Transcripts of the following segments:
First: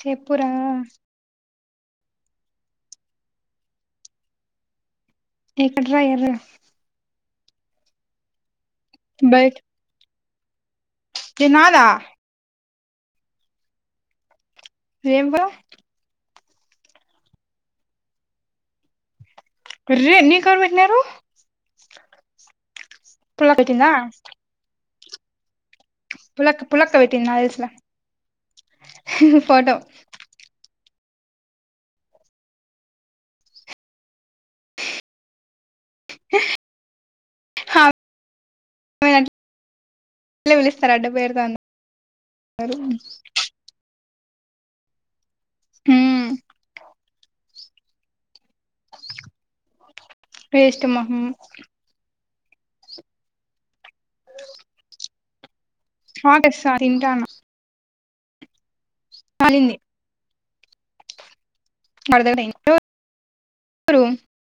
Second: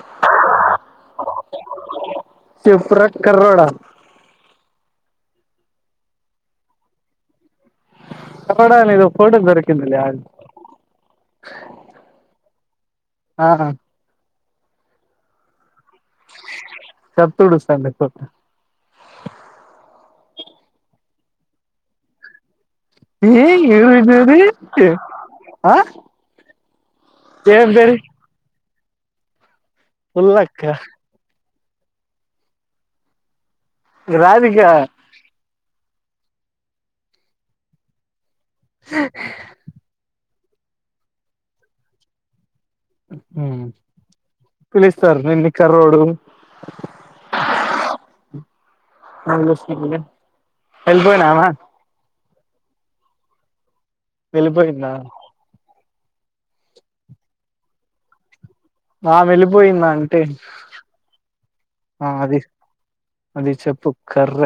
చెప్పురా. చెపురా కర్రోడా. ఎక్కడ్రా ఎర్రగా. కప్పడడా ఇ ఫోటోస్ దొరికిందిలె ఆగు దినాలా. ఆహ ఏంబ. చేతుడుస్తా కొ. రే నీకెవరు పెట్టినారు. ఏ పుల్లక్క పెట్టిందా ఇవరు ఇరి ఆ. పులక పులక పేటినదినాకు తెలుసు ఏం పేరు లె ఫోటో. పుల్లక్క. రాది గా [unintelligible] ఇట్లా పిలుస్తారు అటా పేరు దాన్ని పిలుస్తారు ఇని కర్రోడు. ఉమ్ వేస్ట్ మొహం ఎల్పోయినద ఆమె వేళ్ళిపోయింద. అగండి సర్ తింటానా. ఆ వెళ్ళిపోయింద అంటే. ఆ అది అర్ధగంట అయింది అది చెప్పు ఎవరు కర్ర.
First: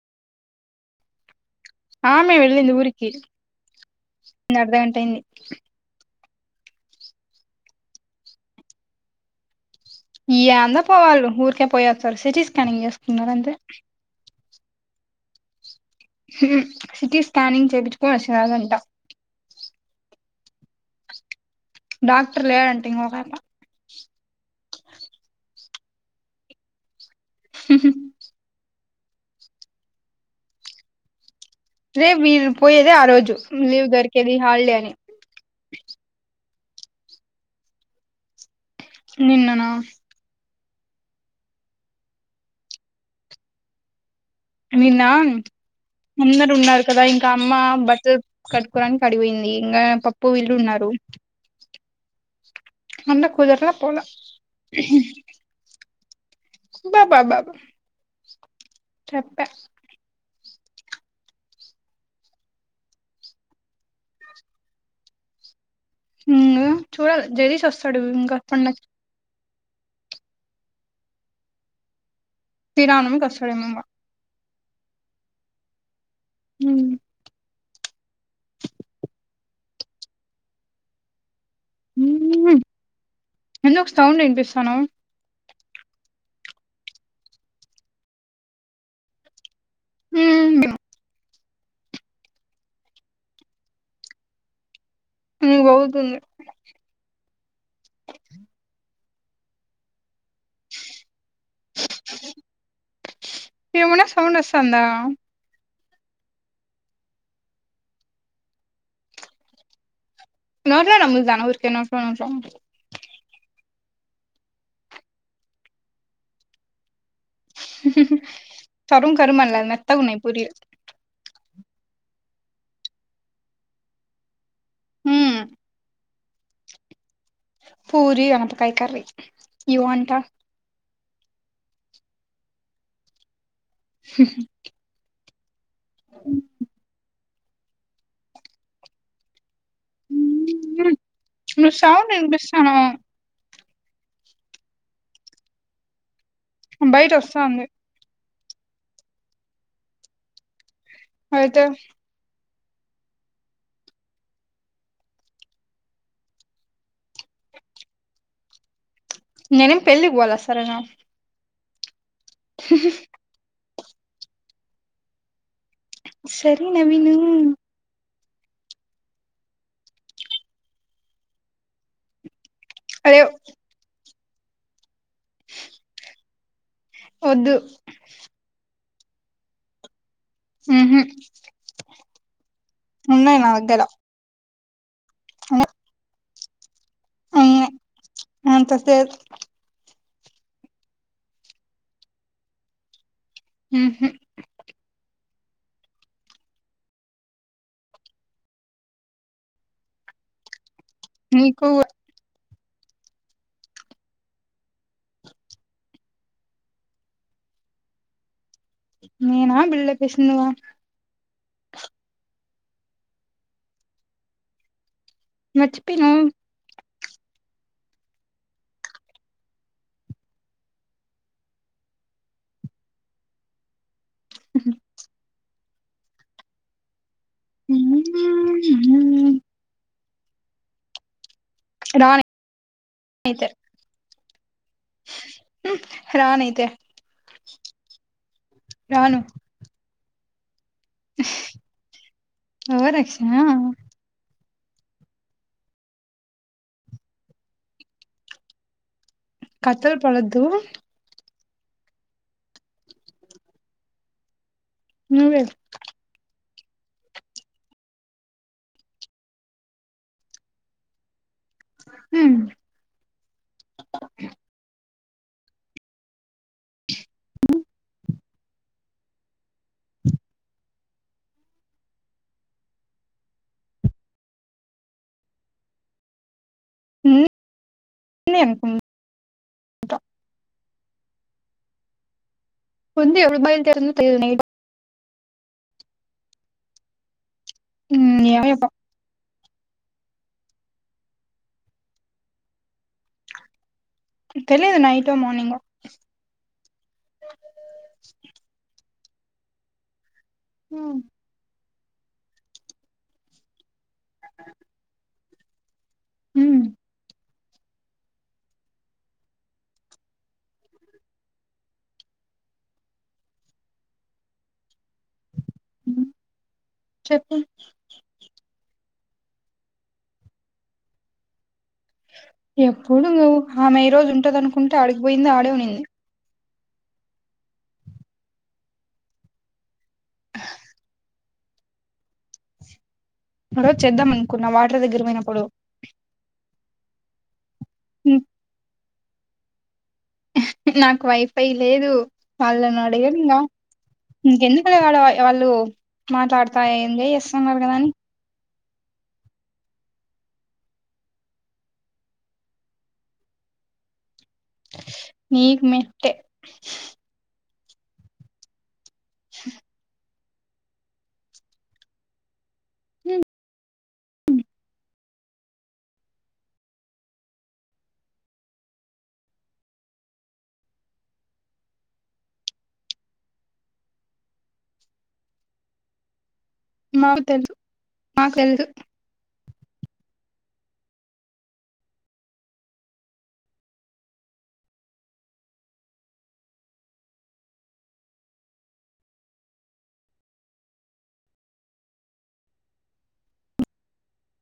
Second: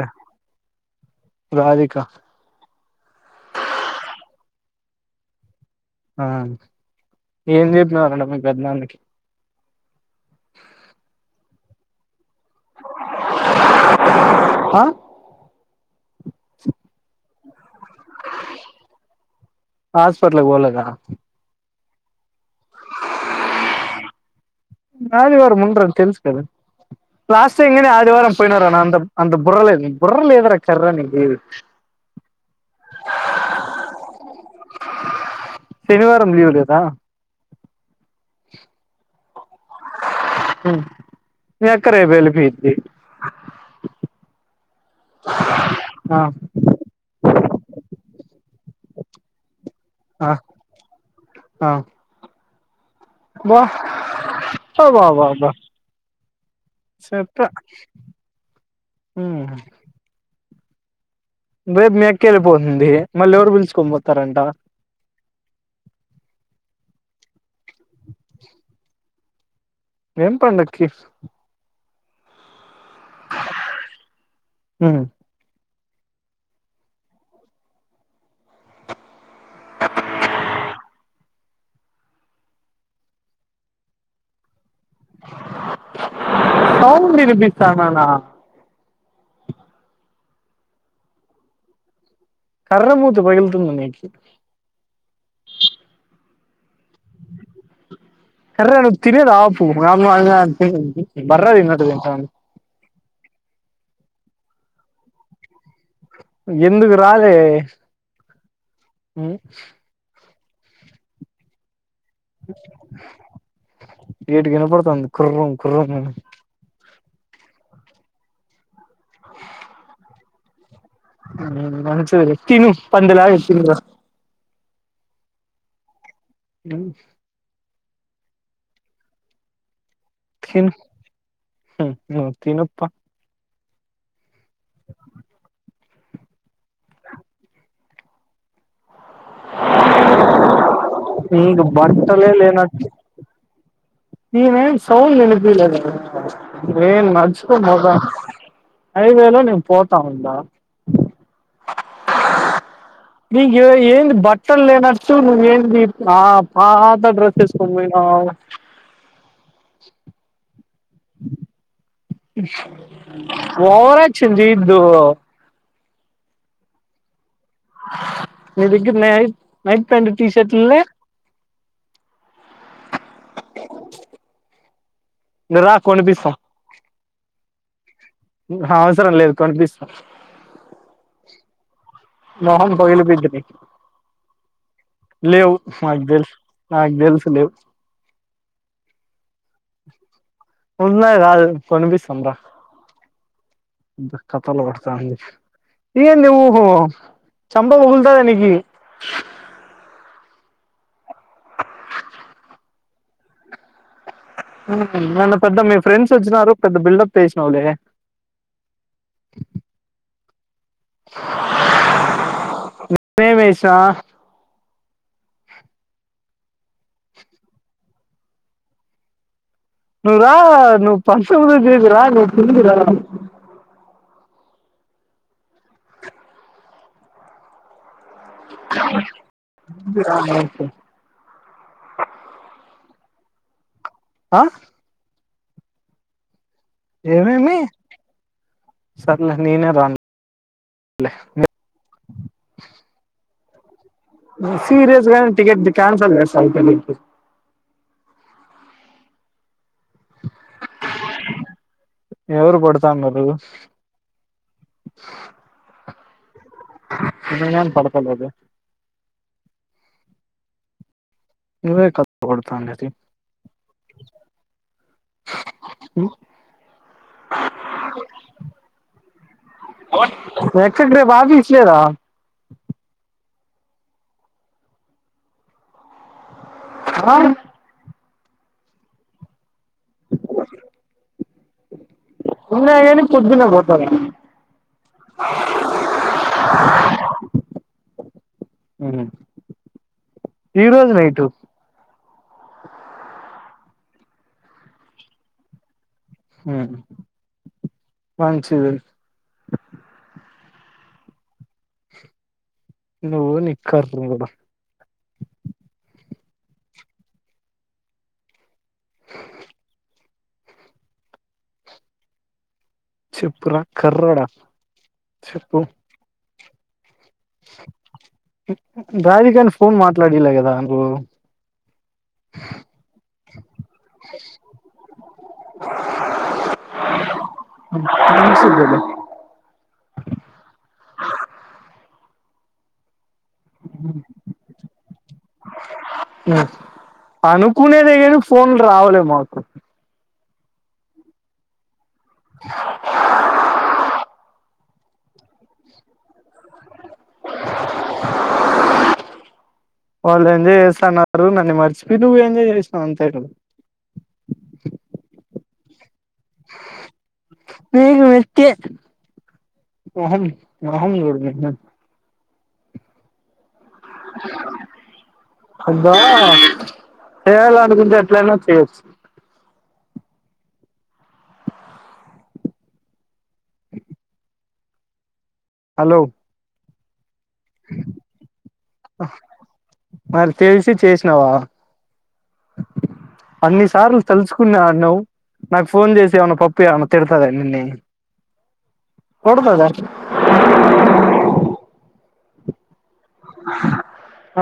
రాధిక ఆ మెము వెళ్లింది ఊరికి అర్ధగంట అయింది. ఆ ఏం చెప్పినావరా మీ పెద్దనాన్నకి. ఇ అంత పోవాలు ఊరికే పోయస్తారు సిటీ స్కానింగ్ చేసుకున్నారు అంతే. అ మ్ సిటీ స్కనింగ్ చేపిచ్చు హాస్పిటలకి బోలేదా. డాక్టర్ లేడంటే ఈమె పోతే ఆదివారం ఉండని తెలుసు కదా లాస్ట్ ఇ ఆయన ఆదివారం పోయినార అందం. అంత బుర్రల్ద బుర్రలేదు రా కర్ర నీకు రే మీరు పోయేది ఆ రోజు లీవ్ దొరికేది హాలిడే అని. దా నిన్ననా. మ్ మీ అక్క రేపు వెళ్లి పోయేది నిన్నఅ అందరు ఉన్నారు కదా ఇంకా అమ్మ బట్టలు కట్టుకోవడానికి అడిపోయింది ఇంగా ఆ పప్పు వీళ్ళు ఉన్నారు ఉ ఆ అన్న బా కూదర్ లె పోలె అబ్బబ్బబ్బా బబా చెప్పా బాబా చెప్పె రేపు మీ అక్కెళ్ళిపోతుంది మళ్ళ ఎవరు పిలుచుకొని పోతారంట. ఇంగా చూడాలి జగదీష్ వస్తడు ఇంగా పండగ ఏం పండక్కి శ్రీరామ నవమికి అస్తడేమో ఇంగా. హ్ హ్ ఎందుకు సౌండే వినిపిస్తానవు. సౌండ్ వినిపిస్తాన్నానా. హ్ గా కర్రె మూతి పగులుతుంది నీకు. నీకు పగులుతుంది. కర్రె నువ్వు తినేది ఆపు. ఆమ్ ఆ ఆ [inaudible] బర్రె తిన్నట్టు తింటాంది. ఏమన్నా సౌండ్ అస్తాందా. ఎందుకు రాదే హ్ నోట్లా నమ్ములుతన్నా ఊరికేనా ఈటికి వినపడుతుంది కుర్రం కుర్రం కరుం కరుం అనిలే మొత్తగా ఉన్నయి పూరీలు. మంచిది తిను పందిలాగా తిను ఇగా. హ్ నైస్ పూరి అనపకాయ కర్రీ యు వాంట్ తిను హ్ నువ్వు తిను ప హుహ్ ఎందుకు నువ్వు సౌండ్ బట్టలే వినిపిస్తాను లేనట్టు నీవేం సౌండ్ వినిపియలేదా, నేన్ బయట వస్తాంది నడుచుకొని పోతాన్నా. హైవేలో నేను పోతాఉన్నా ఐతే నీకు ఎ ఏంది బట్టలు లేనట్టు నువ్వు ఏంది ఆ పాత డ్రెస్సెసుకొని పోయినావు. అవునా నేనేం పెళ్లికి పోలేదు సరేనా. ఓవరాక్షన్ చేయొద్దు. సరే నవీను. నీ దగ్గర నై నైట్ ప్యాంట్ టీషర్ట్లులే అ లేవు. ఇంగా రా కొనిపిస్తాం. వొద్దు. అవసరంలేదు కొనిపిస్తా. ఉహు మొహం ఉన్నాయి పగిలిపోయిద్దని. నా దగ్గర లేవు మాకు తెలుసు, నాకు తెలుసులేవు. ఉన్నాయి అంతసేపు ఉన్నయి కాదు కొనిపిస్తం రా. ఉహు ఇంత కతలు పడ్తాన్ది. ఏంది ఓహో చంప పగుల్తాది నీకి. మీకు హుహ్ మొన్న పెద్ద మీ ఫ్రెండ్స్ వచ్చినారు పెద్ద బిల్డప్ చేసినావులే. నేనా బిల్డప్ ఇచ్చింది నువ్వా. నేనేం వేసా మచ్చిపిన నువు రా నువ్వు పసముద చేదురా నువ్ తిందు రా మ్ తిందు రా [unintelligible] రానైతే ఆ రానైతే ఏమేమి రాను సర్లే నేనే రాను ఓవరాక్షన్ ఆ నేన్ సీరియస్గానే టికెట్ ది క్యాన్సల్ చేస్తా అయితే నేకు కత్తల్ పడద్ధు ఎవరు పడతండేది నువ్వే నిన్న కాని పడతా లేదే నువ్వే కత్ లు పడ్తండేది ను ఎక్సెట్రీ బా తీయొచ్చు కదా క్రాన్ [unintelligible] జ ఉన్నా కానీ ఉంది ఎప్పుడు పొద్దున్నే పోతాడంట బయలుదేరిందో తెలీదు ఉమ్ ఎం ఆ అప్ప ఈ రోజు నైటు తెలీదు నైటో మార్నింగో ఉమ్ మంచిది ఉమ్ నువ్వు నీ కర్రి మూడ ఉమ్ చెప్పు రా కర్రోడ చెప్పు చెప్పు రాధికని ఫోన్ మాట్లాడీలా కదా నువు ఎప్పుడు నువ్వు ఆమె ఈ రోజు ఉంటది అనుకుంటే ఆడిగిపోయింది ఆడే ఉనింది నాకు [unintelligible] మరోజు చేద్దాం అనుకున్న వాటర్ దగ్గర పోయినప్పుడు అనుకునేదే గాని ఉమ్ ఫోన్లు రావలే మాకు నాకు వైఫై లేదు వాళ్ళను అడగలి ఇంకా ఇంకెందుకు ఇప్పుడే ఆడ వాళ్ళు మాట్లాడుతాయి ఏందో ఇస్తున్నారు కదా అని [unintelligible] వాళ్ళు ఎంజాయ్ చేస్తన్నారు నన్ను మర్చిపోయి నువ్వు ఎంజాయ్ చేసినావు అంతే కదా నీకు మెట్టే నీకు మెట్టే మోహం మోహం చూడు మీ ఇద్దర్ [inaudible] అదా చేయాలనుకుంటే ఎట్లయినా చేయొచ్చు [inaudible] హలో మాకు తెలుసు మాకు తెలు మరి తెలిసి చేసినావా అన్ని సార్లు తలుసుకున్నా అన్నావ్ నాకు ఫోన్ చేసి ఏమన్నా పప్పీ ఏమన్నా తిడతద నిన్నీ కొడదదా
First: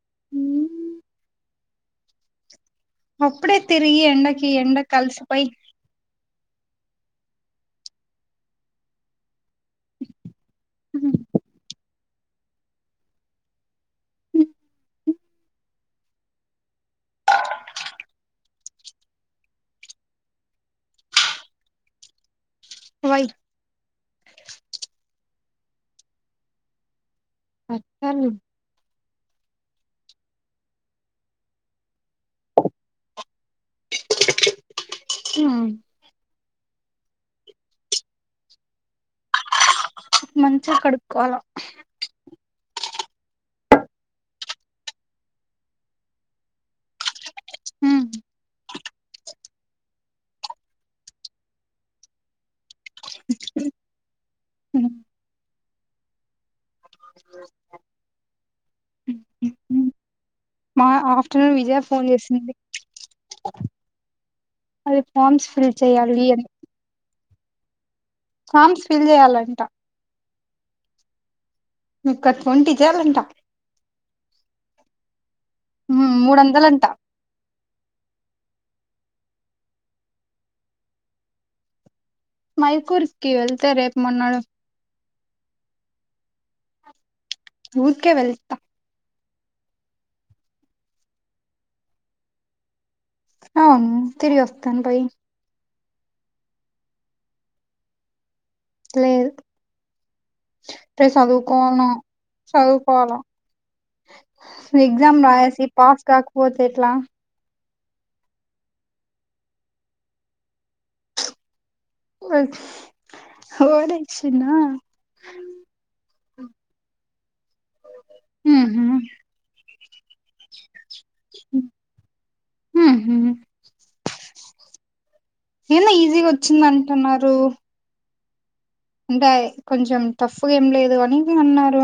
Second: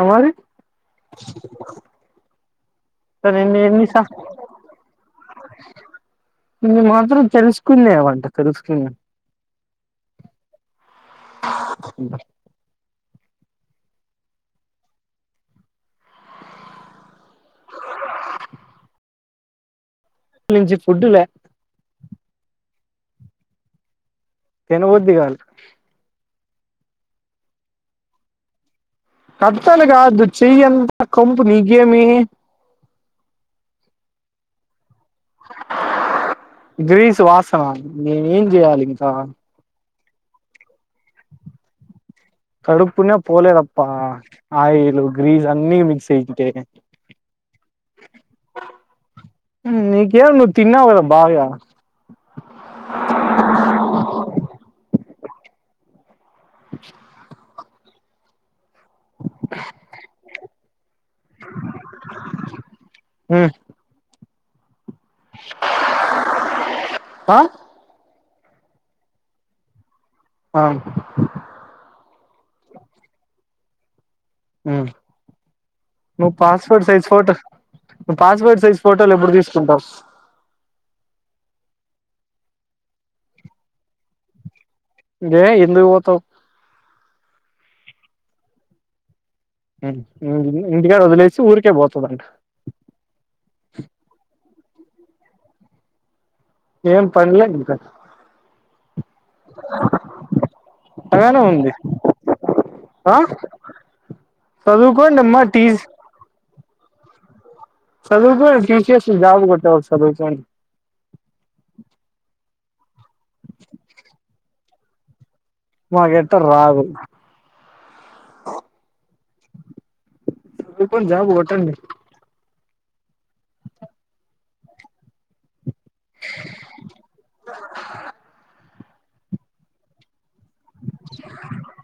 అవరి అప్పుడే తిరిగి ఎండకి ఎండకీ అలిసిపోయి నేను మాత్రం తెలుసుకున్నా ఏమంట తెలుసుకున్నా హ్మ్ కేజీ ఫుడువే ఓయ్ తినబుద్ధి కాదు అక్కలే కట్తాలగా కాదు చెయ్యి అంత కొంపు నీ గేమి ఆ గ్రీస్ వాసన నేను ఏం చేయ్యాలి ఇంకా మంచిగా కడుకోవాలా కడుకున్న పోలేదప్ప ఆయిల్ గ్రీస్ అన్ని మిక్స్ అయిట్ట హ్మ్మ్ నీకేం నువ్ తిన్నావ్ గ బాగా హ్మ్ [inaudible] [unintelligible] [inaudible] మా హాస్టల్ విజయ ఫోన్ చేసింది హ్మ్ అది ఫార్మ్స్ ఫిల్ చెయాలి అని ఆ ఫార్మ్స్ ఫీల్ చేయాలంట అ ఇంకా త్వోంటీ చేయాలంటే నువ్ మూడు వందలంట పాస్వర్ట్ సైజ్ ఫోటో ను పాస్వర్ట్ సైజ్ ఫోటోలు ఎప్పుడు తీసుకుంటావు మైకూర్కి వెళ్తే రేపు మొన్నడు ఏ ఎందుకుపోతావ్ ఉరికే వెళ్తా ఇంటికడ వదిలేసి ఊరికే పోతుందంట అవును తిరిగి వస్తాను పోయి ఏం పన్లేకా లేదు రే అలానే ఉంది చదువుకోవాలన చదువుకోవాల ఆ ఎక్సమ్ చదువుకోండి అమ్మా టీ రాసి పాస్ కాకపోతే ఎట్లా సదువుకు తీసేసి జాబ్ కొట్ట చదువుకోని ఒడిచిన మకైతే రావు ఉహు జాబ్ కొడతావేమి హ హ ఎంలే ఈజీగా వచ్చింది అంటున్నారు అంటే కొంచెం టాఫ్ ఏం లేదు అని అన్నారు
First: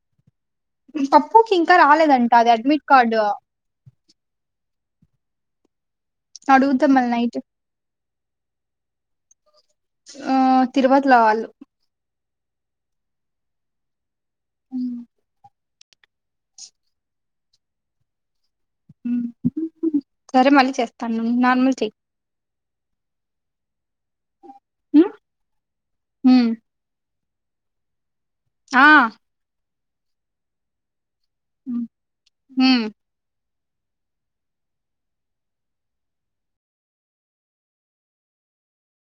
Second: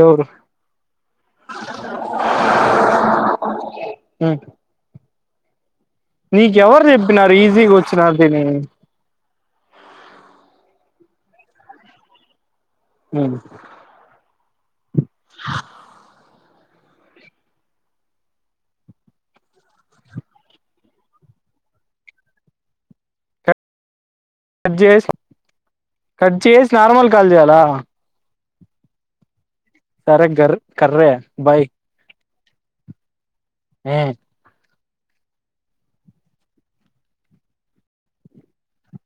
ఎవురు పప్పుకి ఇంక రాలేదంట అది అడ్మిట్ కార్డు ఉమ్. నీకెవరు అడుగుతా మళ్ళీ చెప్పినారు నైట్ ఈజీగా వచ్చినాదని అ తిరుపతిలోవాళ్ళు హ్మ్మ్ ఉమ్, సరే మళ్ళీ చేస్తాను నార్మల్ చెయ్ కట్ చేసి కట్ చేసి నార్మల్ కాల్ చేయలా ఆ సరే గర్ క రే బాయ్ ఉమ్, ఉమ్.